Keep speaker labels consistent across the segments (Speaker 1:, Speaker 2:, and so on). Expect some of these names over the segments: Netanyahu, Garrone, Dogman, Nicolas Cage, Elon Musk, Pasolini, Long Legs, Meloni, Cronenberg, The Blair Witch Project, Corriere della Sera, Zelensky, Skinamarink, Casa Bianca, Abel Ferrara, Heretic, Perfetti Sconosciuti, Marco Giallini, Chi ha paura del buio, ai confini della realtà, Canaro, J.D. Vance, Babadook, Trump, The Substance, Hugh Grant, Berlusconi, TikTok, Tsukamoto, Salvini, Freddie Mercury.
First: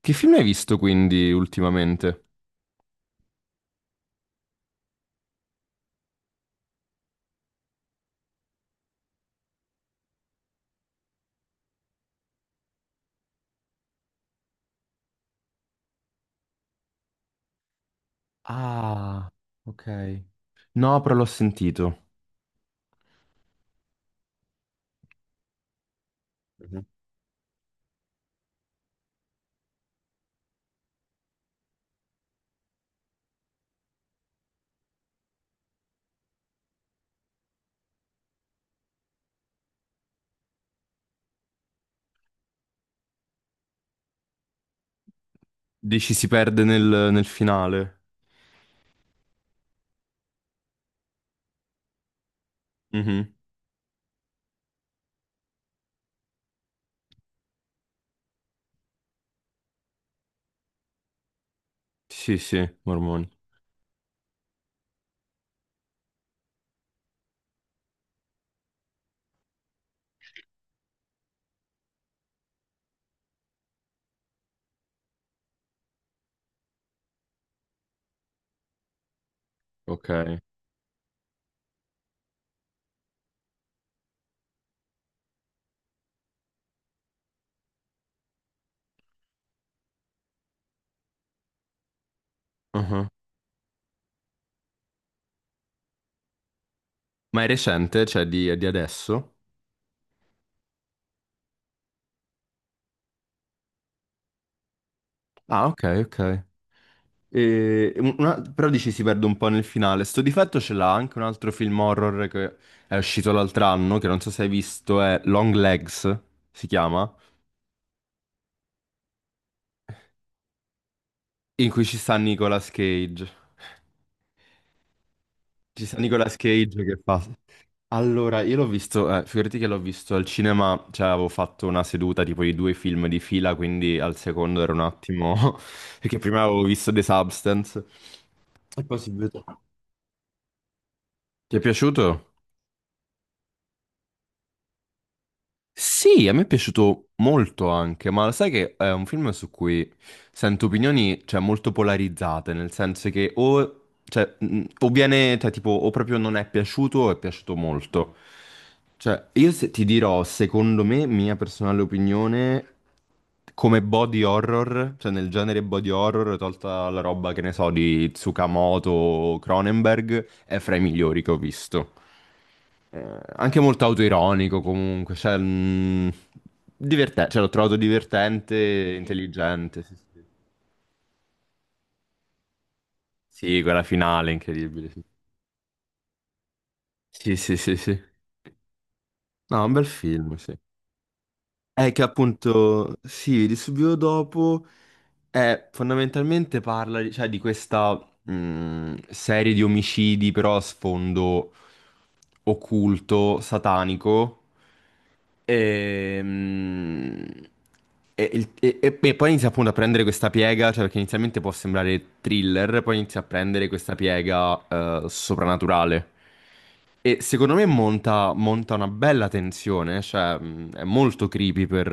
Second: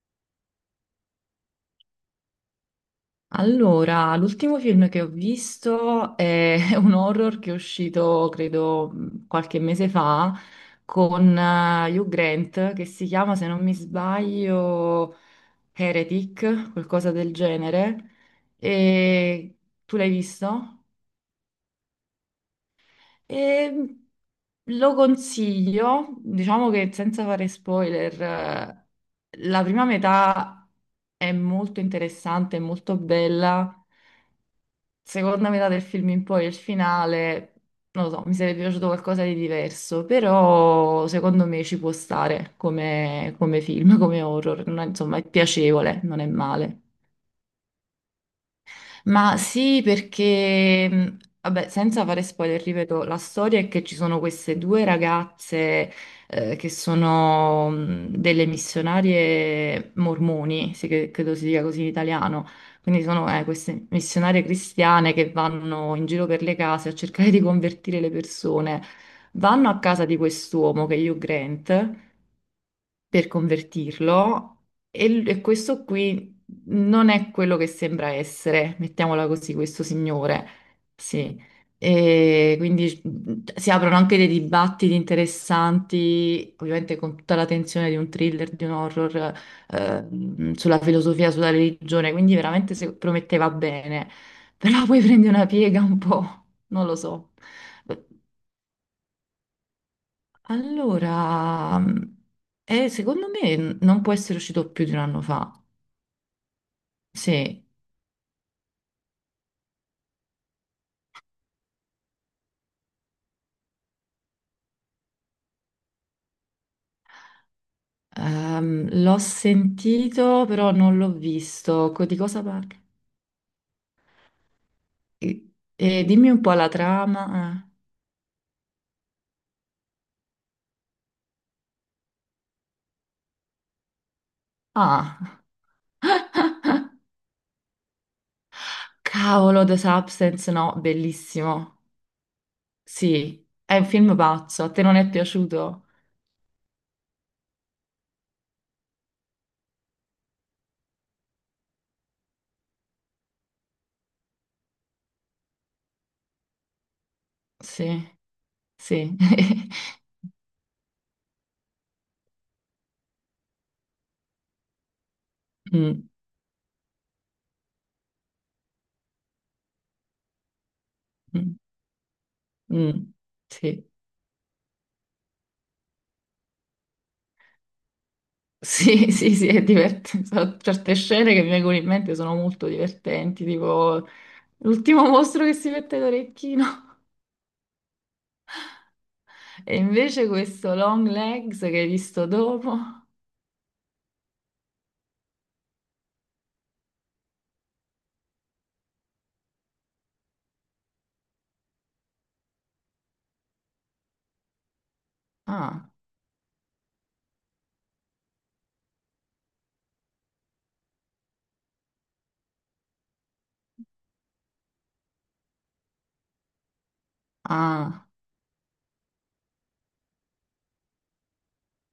Speaker 1: Che film hai visto quindi ultimamente?
Speaker 2: Allora, l'ultimo film che ho visto è un horror che è uscito, credo, qualche mese fa con Hugh Grant, che si chiama, se non mi sbaglio, Heretic, qualcosa del genere.
Speaker 1: Ah,
Speaker 2: E tu l'hai
Speaker 1: ok.
Speaker 2: visto?
Speaker 1: No, però l'ho sentito.
Speaker 2: E mm, Lo consiglio, diciamo
Speaker 1: Mhm.
Speaker 2: che senza fare spoiler, la prima metà è molto interessante, è molto bella. Seconda metà del film in poi, il finale, non lo so, mi sarebbe piaciuto qualcosa di diverso, però secondo me ci può stare come, come film, come horror. Non è- Insomma è piacevole,
Speaker 1: Dici
Speaker 2: non è
Speaker 1: si perde
Speaker 2: male.
Speaker 1: nel, nel finale.
Speaker 2: Ma sì, perché, vabbè, senza fare spoiler, ripeto, la
Speaker 1: Mhm.
Speaker 2: storia è che ci sono queste due ragazze che sono delle missionarie mormoni, sì, credo si dica così in
Speaker 1: Sì,
Speaker 2: italiano,
Speaker 1: sì,
Speaker 2: quindi
Speaker 1: Mormoni.
Speaker 2: sono queste missionarie cristiane che vanno in giro per le case a cercare di convertire le persone. Vanno a casa di quest'uomo che è Hugh Grant per convertirlo e, e questo qui non è quello che sembra essere, mettiamola così, questo
Speaker 1: Ok.
Speaker 2: signore. Sì. E quindi si aprono anche dei dibattiti interessanti, ovviamente con tutta la tensione di un thriller, di un horror, sulla filosofia, sulla religione, quindi veramente se
Speaker 1: Mhm.
Speaker 2: prometteva bene, però poi prende una piega un po', non lo so.
Speaker 1: Ma è recente? Cioè di, è di adesso?
Speaker 2: Allora, secondo me non può essere uscito più di un anno fa.
Speaker 1: Ah, ok, ok.
Speaker 2: Sì,
Speaker 1: Però dici si perde un po' nel finale. Sto difetto ce l'ha anche un altro film horror che è uscito l'altro anno, che non so se hai visto, è Long Legs, si chiama,
Speaker 2: l'ho sentito, però non l'ho
Speaker 1: in cui
Speaker 2: visto.
Speaker 1: ci sta
Speaker 2: Di cosa parla?
Speaker 1: Nicolas Cage.
Speaker 2: E,
Speaker 1: Ci sta
Speaker 2: e dimmi
Speaker 1: Nicolas
Speaker 2: un po' la
Speaker 1: Cage che fa.
Speaker 2: trama.
Speaker 1: Allora, io l'ho visto, figurati che l'ho visto al cinema, cioè avevo fatto una seduta tipo di due film di fila, quindi al secondo era un
Speaker 2: Ah,
Speaker 1: attimo, perché prima avevo visto The Substance. E poi si vede.
Speaker 2: cavolo, The Substance, no,
Speaker 1: Ti è
Speaker 2: bellissimo.
Speaker 1: piaciuto?
Speaker 2: Sì, è un film pazzo. A te non è piaciuto?
Speaker 1: Sì, a me è piaciuto molto anche, ma sai che è un film su cui sento opinioni, cioè, molto polarizzate, nel senso che o, cioè, o viene, tipo, o proprio non è piaciuto o è piaciuto molto.
Speaker 2: Sì, sì.
Speaker 1: Cioè, io se- ti dirò, secondo me, mia personale opinione, come body horror, cioè nel genere body
Speaker 2: Mm,
Speaker 1: horror, tolta la roba, che ne so, di Tsukamoto o Cronenberg, è fra i migliori che ho
Speaker 2: mm,
Speaker 1: visto.
Speaker 2: mm,
Speaker 1: Anche molto
Speaker 2: sì.
Speaker 1: autoironico comunque, cioè, divertente, cioè l'ho trovato divertente e
Speaker 2: Sì, sì, sì, è
Speaker 1: intelligente. Sì, sì.
Speaker 2: divertente. Sono certe scene che mi vengono in mente sono molto divertenti,
Speaker 1: Sì, quella
Speaker 2: tipo
Speaker 1: finale è incredibile.
Speaker 2: l'ultimo mostro che si mette l'orecchino.
Speaker 1: Sì, sì, sì, sì, sì. No, un
Speaker 2: E
Speaker 1: bel
Speaker 2: invece
Speaker 1: film, sì.
Speaker 2: questo Long Legs che hai
Speaker 1: È che
Speaker 2: visto dopo.
Speaker 1: appunto, sì, di subito dopo. Fondamentalmente parla, di cioè, di questa serie di omicidi, però a sfondo occulto, satanico.
Speaker 2: Ah,
Speaker 1: Ehm, e poi inizia appunto a prendere questa piega, cioè perché inizialmente può sembrare thriller, poi inizia a prendere questa piega soprannaturale. E secondo me
Speaker 2: ah.
Speaker 1: monta, monta una bella tensione, cioè è molto creepy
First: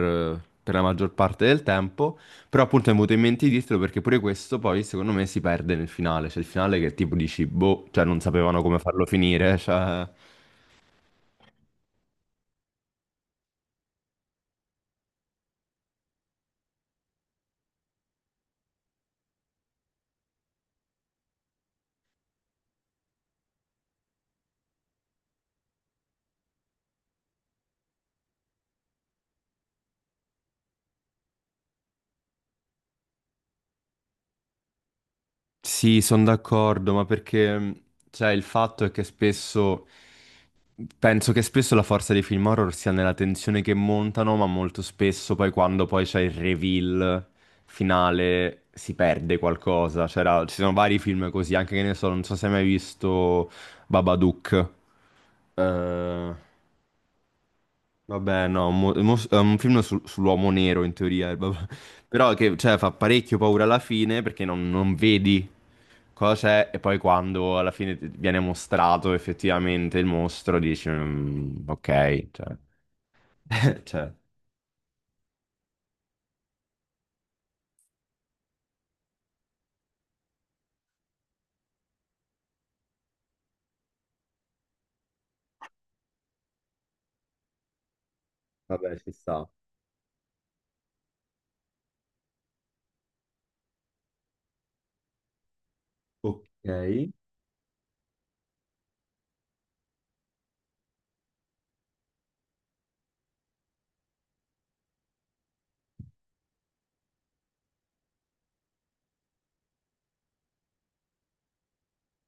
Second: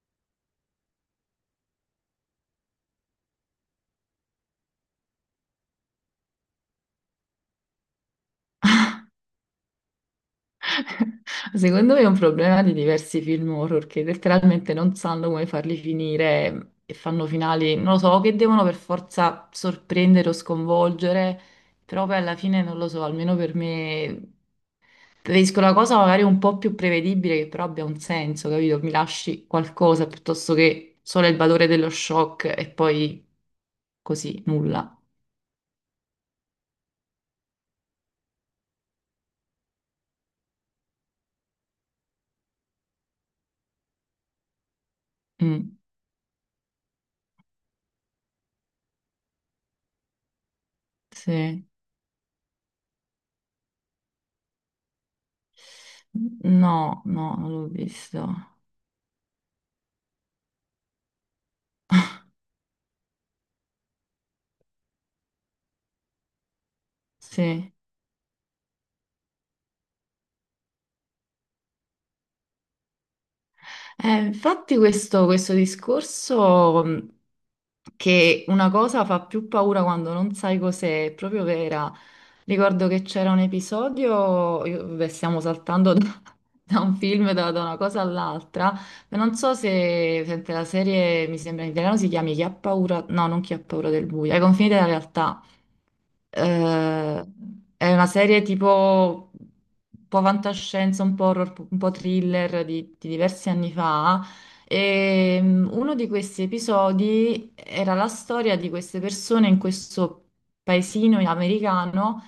Speaker 1: per la maggior parte del tempo. Però appunto mi è venuto in mente di dirtelo perché pure questo poi secondo me si perde nel finale. Cioè il finale che tipo dici, boh, cioè non sapevano come farlo finire. Cioè...
Speaker 2: Secondo me è un problema di diversi film horror che letteralmente non sanno come farli finire e fanno finali, non lo so, che devono per forza sorprendere o sconvolgere, però poi alla fine non lo so, almeno per me preferisco la cosa magari un po' più prevedibile che però abbia un senso, capito? Mi lasci qualcosa piuttosto che solo il valore dello shock e poi così, nulla.
Speaker 1: Sì, sono d'accordo, ma perché cioè il fatto è che spesso... Penso che spesso la forza dei film horror sia nella tensione che montano, ma molto spesso poi
Speaker 2: Mm,
Speaker 1: quando poi c'è il reveal finale si perde qualcosa. C'era, ci sono vari film così,
Speaker 2: sì.
Speaker 1: anche che ne so, non so se hai mai visto Babadook. Eh,
Speaker 2: No, no, non l'ho visto.
Speaker 1: Vabbè, no, è un film sull'uomo nero in teoria, vabbè. Però che cioè, fa parecchio paura alla fine perché non, non vedi cosa è e poi quando alla
Speaker 2: Sì.
Speaker 1: fine ti viene mostrato effettivamente il mostro dici "Mm, ok, cioè, cioè,
Speaker 2: Infatti questo, questo discorso che una cosa fa più paura quando non sai cos'è, è proprio vera. Ricordo che c'era un episodio, beh, stiamo saltando da, da un film, da, da una cosa all'altra,
Speaker 1: vabbè, ci
Speaker 2: ma non
Speaker 1: sta.
Speaker 2: so se, sempre la serie, mi sembra in italiano, si chiami "Chi ha paura", no, non "Chi ha paura del buio", "Ai confini della realtà".
Speaker 1: Ok.
Speaker 2: Eh, è una serie tipo un po' fantascienza, un po' horror, un po' thriller di diversi anni fa. E uno di questi episodi era la storia di queste persone in questo paesino americano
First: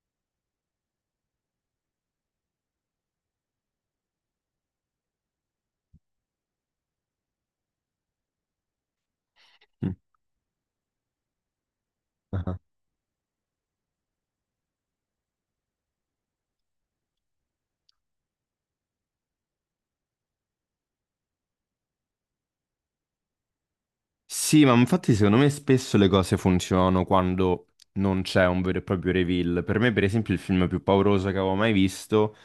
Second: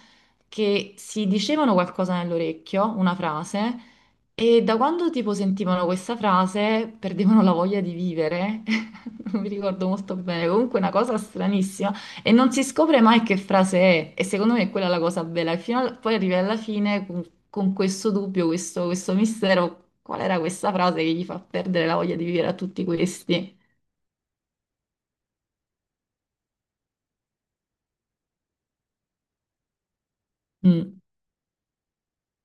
Speaker 2: che si dicevano qualcosa nell'orecchio, una frase, e da quando tipo sentivano questa frase perdevano la voglia di vivere. Non mi ricordo
Speaker 1: Mm.
Speaker 2: molto bene, comunque una cosa stranissima. E non
Speaker 1: Ah.
Speaker 2: si scopre mai che frase è, e secondo me è quella la cosa bella. E poi arrivi alla fine con questo dubbio, questo mistero, qual era questa frase che gli fa perdere la voglia di vivere a tutti questi?
Speaker 1: Sì, ma infatti secondo me spesso le cose funzionano quando non c'è un vero e proprio reveal. Per me, per esempio, il film più
Speaker 2: Mm,
Speaker 1: pauroso che avevo mai visto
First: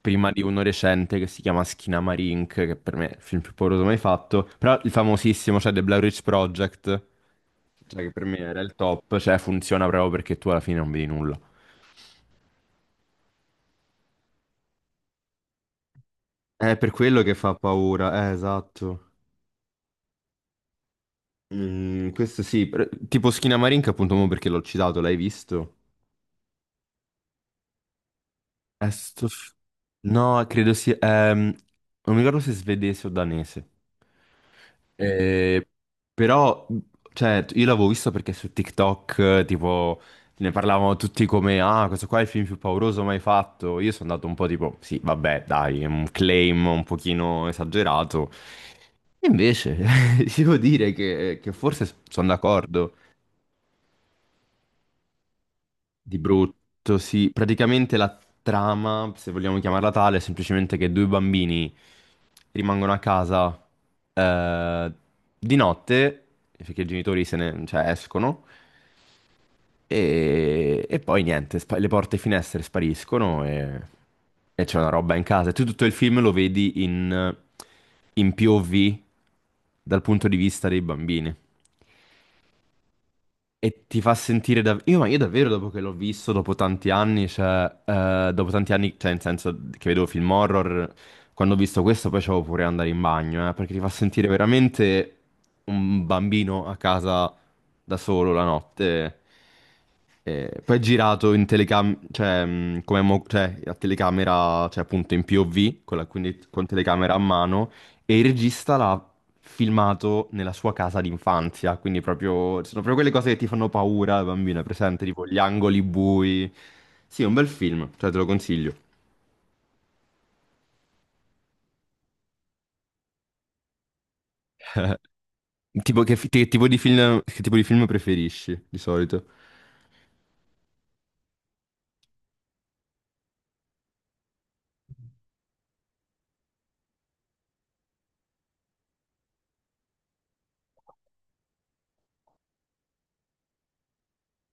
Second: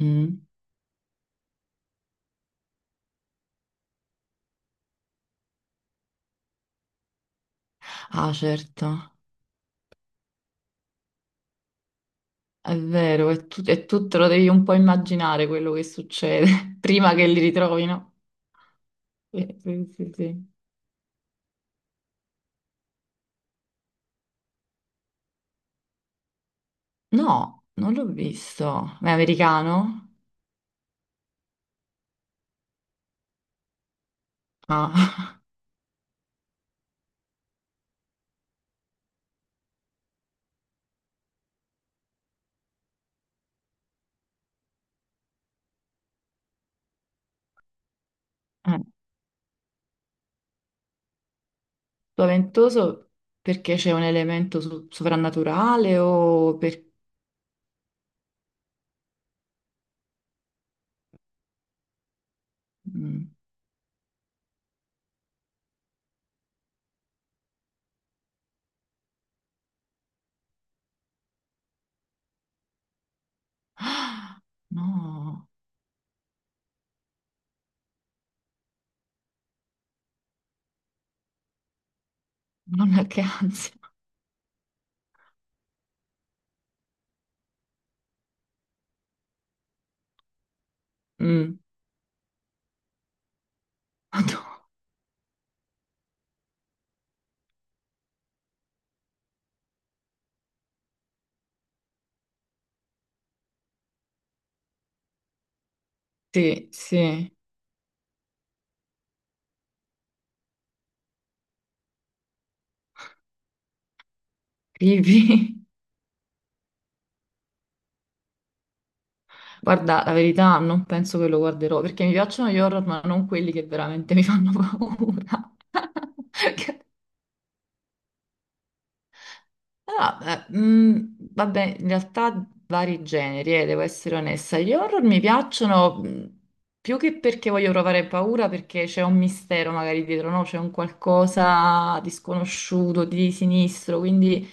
Speaker 1: prima di uno recente che si chiama Skinamarink, che per me è il film più pauroso mai fatto, però il famosissimo, cioè The Blair Witch Project, cioè che per
Speaker 2: Ah,
Speaker 1: me era il
Speaker 2: certo,
Speaker 1: top, cioè funziona proprio perché tu alla fine non vedi nulla.
Speaker 2: è vero, e tu te lo devi un po' immaginare quello che
Speaker 1: È
Speaker 2: succede
Speaker 1: per
Speaker 2: prima
Speaker 1: quello
Speaker 2: che
Speaker 1: che
Speaker 2: li
Speaker 1: fa
Speaker 2: ritrovino.
Speaker 1: paura, esatto.
Speaker 2: Sì, sì, sì, sì.
Speaker 1: Mm, questo sì, tipo Skinamarink appunto mo perché l'ho citato, l'hai visto?
Speaker 2: No, non l'ho
Speaker 1: Eh,
Speaker 2: visto. Ma è
Speaker 1: sto f-
Speaker 2: americano?
Speaker 1: No, credo sia... non mi ricordo se è svedese o danese.
Speaker 2: Ah.
Speaker 1: Eh, però, cioè, io l'avevo visto perché su TikTok, tipo, ne parlavano tutti come, ah, questo qua è il film più pauroso mai fatto. Io sono andato un po' tipo, sì, vabbè, dai, è un claim un pochino esagerato. Invece, devo dire che forse sono d'accordo.
Speaker 2: Spaventoso perché c'è un elemento sovrannaturale
Speaker 1: Di
Speaker 2: o per...
Speaker 1: brutto, sì. Praticamente la trama, se vogliamo chiamarla tale, è semplicemente che due bambini rimangono a
Speaker 2: Mm.
Speaker 1: casa eh, di notte, perché i genitori se ne, cioè, escono, e poi niente, le porte e finestre spariscono e c'è una roba in
Speaker 2: No,
Speaker 1: casa. E tu tutto il film lo vedi in, in POV dal punto di vista dei bambini.
Speaker 2: nonna che ansia.
Speaker 1: E ti fa sentire dav- io, ma io davvero dopo che l'ho visto, dopo tanti anni, cioè, dopo tanti anni, cioè, nel senso che vedevo film horror, quando ho
Speaker 2: Mm.
Speaker 1: visto questo poi c'avevo pure andare in bagno, perché ti fa sentire
Speaker 2: Madò.
Speaker 1: veramente un bambino a casa da solo la notte. Poi è girato in telecamera, cioè, a telecamera, cioè appunto in POV, quindi con
Speaker 2: Sì,
Speaker 1: telecamera a
Speaker 2: sì,
Speaker 1: mano, e il regista l'ha filmato nella sua casa d'infanzia, quindi proprio, sono proprio quelle cose che ti fanno paura da bambina, presente, tipo gli
Speaker 2: creepy.
Speaker 1: angoli bui. Sì, è un bel film, cioè te lo consiglio.
Speaker 2: Guarda, la verità, non penso che lo guarderò perché mi piacciono gli horror, ma non quelli che veramente mi fanno paura.
Speaker 1: Che tipo di film, che tipo di film preferisci di solito?
Speaker 2: Ah, beh, vabbè, in realtà vari generi, devo essere onesta. Gli horror mi piacciono più che perché voglio provare paura, perché c'è un mistero magari dietro, no? C'è un qualcosa di sconosciuto, di sinistro, quindi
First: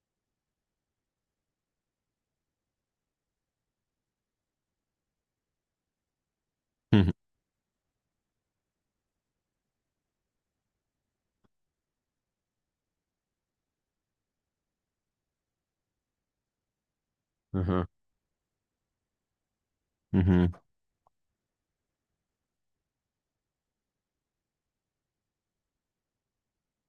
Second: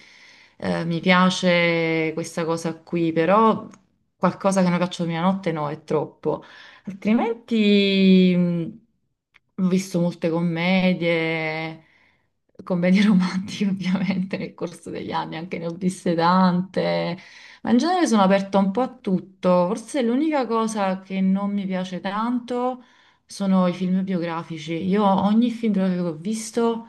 Speaker 2: mi piace questa cosa qui, però qualcosa che non faccio mia notte no, è troppo.
Speaker 1: Mhm,
Speaker 2: Altrimenti, ho visto molte commedie romantiche ovviamente nel corso degli anni, anche ne ho viste tante, ma in
Speaker 1: mhm,
Speaker 2: genere sono aperta un po' a tutto. Forse l'unica
Speaker 1: mhm.
Speaker 2: cosa che non mi piace tanto sono i film biografici. Io ogni film biografico che ho visto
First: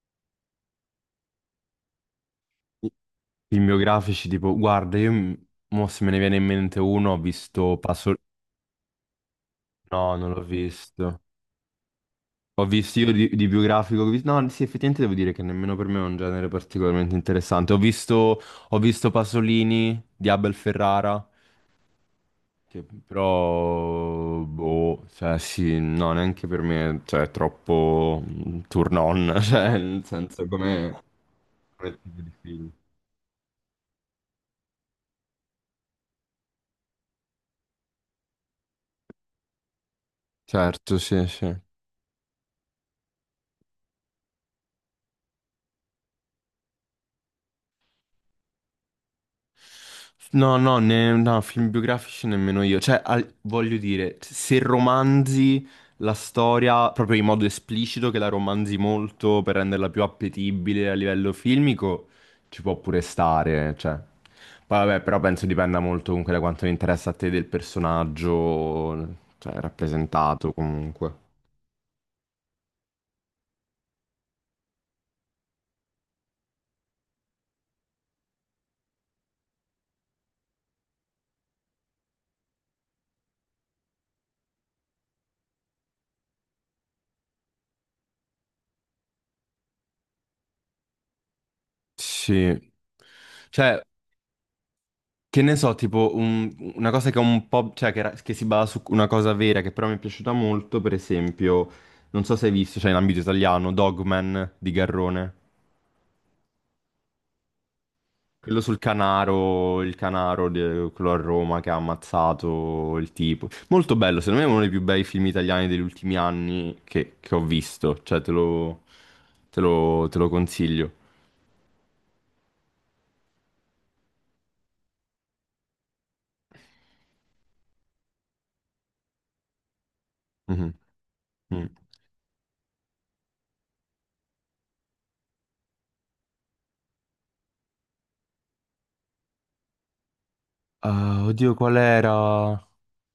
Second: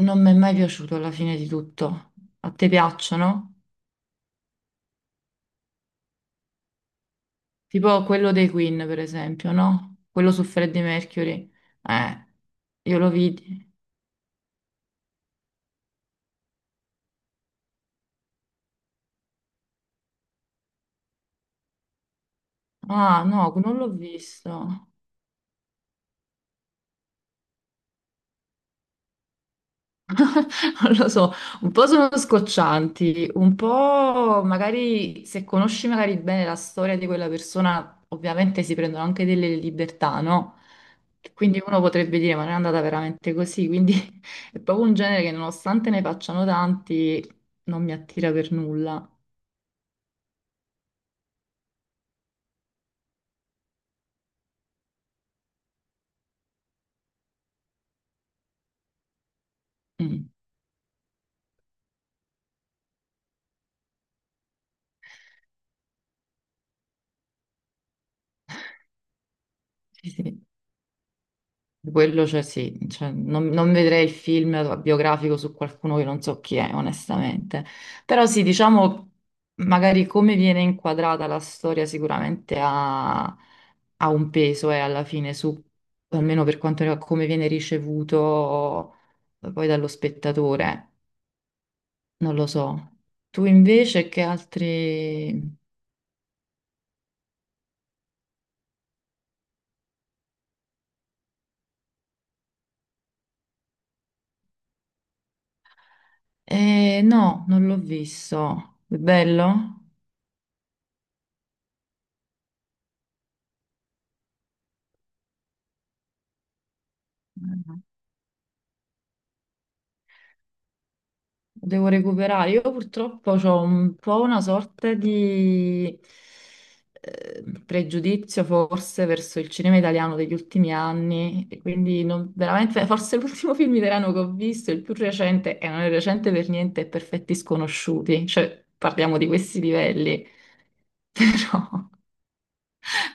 Speaker 2: non mi è mai piaciuto alla fine di tutto. A te piacciono?
Speaker 1: Film biografici, tipo, guarda, mo se me ne viene in mente uno, ho visto
Speaker 2: Tipo
Speaker 1: Passo...
Speaker 2: quello dei Queen, per esempio, no?
Speaker 1: No,
Speaker 2: Quello
Speaker 1: non l'ho
Speaker 2: su Freddie
Speaker 1: visto.
Speaker 2: Mercury. Eh,
Speaker 1: Ho visto
Speaker 2: io lo
Speaker 1: io di
Speaker 2: vidi.
Speaker 1: biografico, ho visto- no, sì, effettivamente devo dire che nemmeno per me è un genere particolarmente interessante. Ho visto Pasolini di Abel Ferrara, che
Speaker 2: Ah, no, non l'ho
Speaker 1: però,
Speaker 2: visto.
Speaker 1: boh, cioè sì, no, neanche per me, cioè è troppo turn on, cioè nel senso
Speaker 2: Non
Speaker 1: come,
Speaker 2: lo so, un po'
Speaker 1: come
Speaker 2: sono
Speaker 1: tipo di film.
Speaker 2: scoccianti, un po' magari se conosci magari bene la storia di quella persona, ovviamente si prendono anche delle libertà, no?
Speaker 1: Certo, sì, sì.
Speaker 2: Quindi uno potrebbe dire, ma non è andata veramente così, quindi è proprio un genere che nonostante ne facciano tanti, non mi attira per nulla.
Speaker 1: No, no, no, film biografici nemmeno io. Cioè, voglio dire, se romanzi la storia proprio in modo esplicito, che la romanzi molto per renderla più
Speaker 2: Mm,
Speaker 1: appetibile a livello filmico, ci può pure stare, cioè. Poi vabbè, però penso dipenda molto comunque da quanto interessa a te del personaggio, cioè,
Speaker 2: sì, sì.
Speaker 1: rappresentato comunque.
Speaker 2: Quello, cioè, sì, cioè, non, non vedrei il film biografico su qualcuno che non so chi è, onestamente. Però sì, diciamo, magari come viene inquadrata la storia sicuramente ha, ha un peso e alla fine su, almeno per quanto riguarda come viene ricevuto poi dallo spettatore, non lo
Speaker 1: Sì.
Speaker 2: so. Tu
Speaker 1: Cioè,
Speaker 2: invece che
Speaker 1: che ne
Speaker 2: altri...
Speaker 1: so, tipo una cosa che è un po', cioè che, che si basa su una cosa vera, che però mi è piaciuta molto, per esempio, non so se hai visto, cioè in ambito italiano, Dogman di Garrone.
Speaker 2: No, non l'ho
Speaker 1: Quello sul
Speaker 2: visto. È bello?
Speaker 1: Canaro, il Canaro, quello a Roma che ha ammazzato il tipo. Molto bello, secondo me è uno dei più bei film italiani degli ultimi anni che ho visto, cioè te lo, te lo, te lo consiglio.
Speaker 2: Devo recuperare. Io purtroppo ho un po' una sorta di pregiudizio forse verso il cinema italiano degli ultimi
Speaker 1: Mhm,
Speaker 2: anni e
Speaker 1: mm.
Speaker 2: quindi veramente forse l'ultimo film italiano che ho visto, il più recente, e non è recente per niente, è Perfetti Sconosciuti, cioè parliamo di questi livelli,
Speaker 1: Ah, oddio,
Speaker 2: però
Speaker 1: qual era?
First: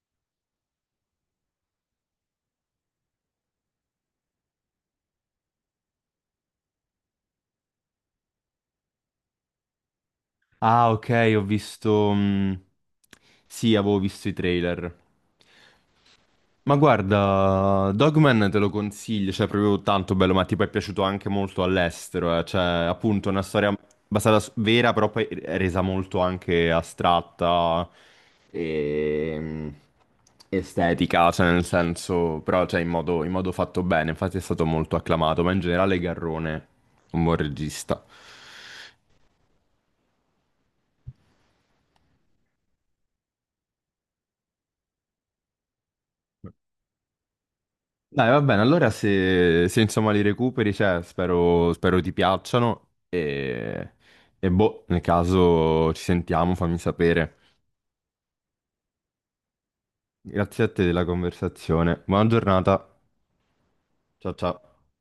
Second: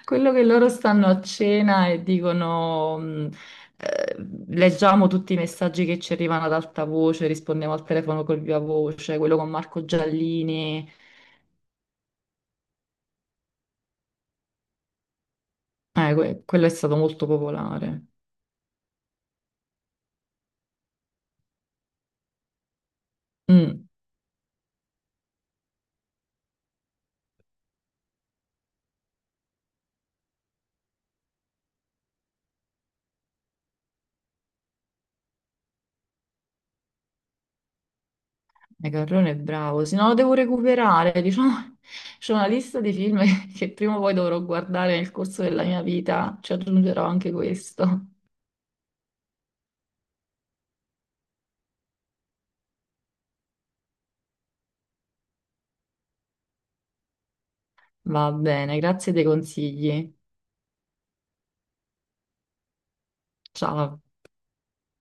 Speaker 2: quello che loro stanno a cena e dicono, eh, leggiamo tutti i messaggi che ci arrivano ad alta voce, rispondiamo al telefono col viva voce, quello con Marco Giallini,
Speaker 1: Ah, ok, ho visto... sì, avevo visto i trailer.
Speaker 2: quello è
Speaker 1: Ma
Speaker 2: stato molto
Speaker 1: guarda,
Speaker 2: popolare.
Speaker 1: Dogman te lo consiglio, cioè è proprio tanto bello, ma tipo è piaciuto anche molto all'estero, eh. Cioè, appunto, è una storia
Speaker 2: Mm,
Speaker 1: basata su vera, però poi è resa molto anche astratta e estetica, cioè nel senso, però cioè, in modo fatto bene, infatti è stato molto acclamato, ma in generale Garrone, un buon regista.
Speaker 2: e Carrone è bravo, se no lo devo recuperare, diciamo, c'è una lista di film che prima o poi dovrò guardare nel corso della mia vita, ci aggiungerò anche questo.
Speaker 1: Dai, va bene, allora se, se, insomma li recuperi, cioè, spero, spero ti piacciono e boh, nel caso ci sentiamo, fammi sapere.
Speaker 2: Va bene, grazie dei consigli.
Speaker 1: Grazie a te della conversazione. Buona giornata.
Speaker 2: Ciao.
Speaker 1: Ciao ciao.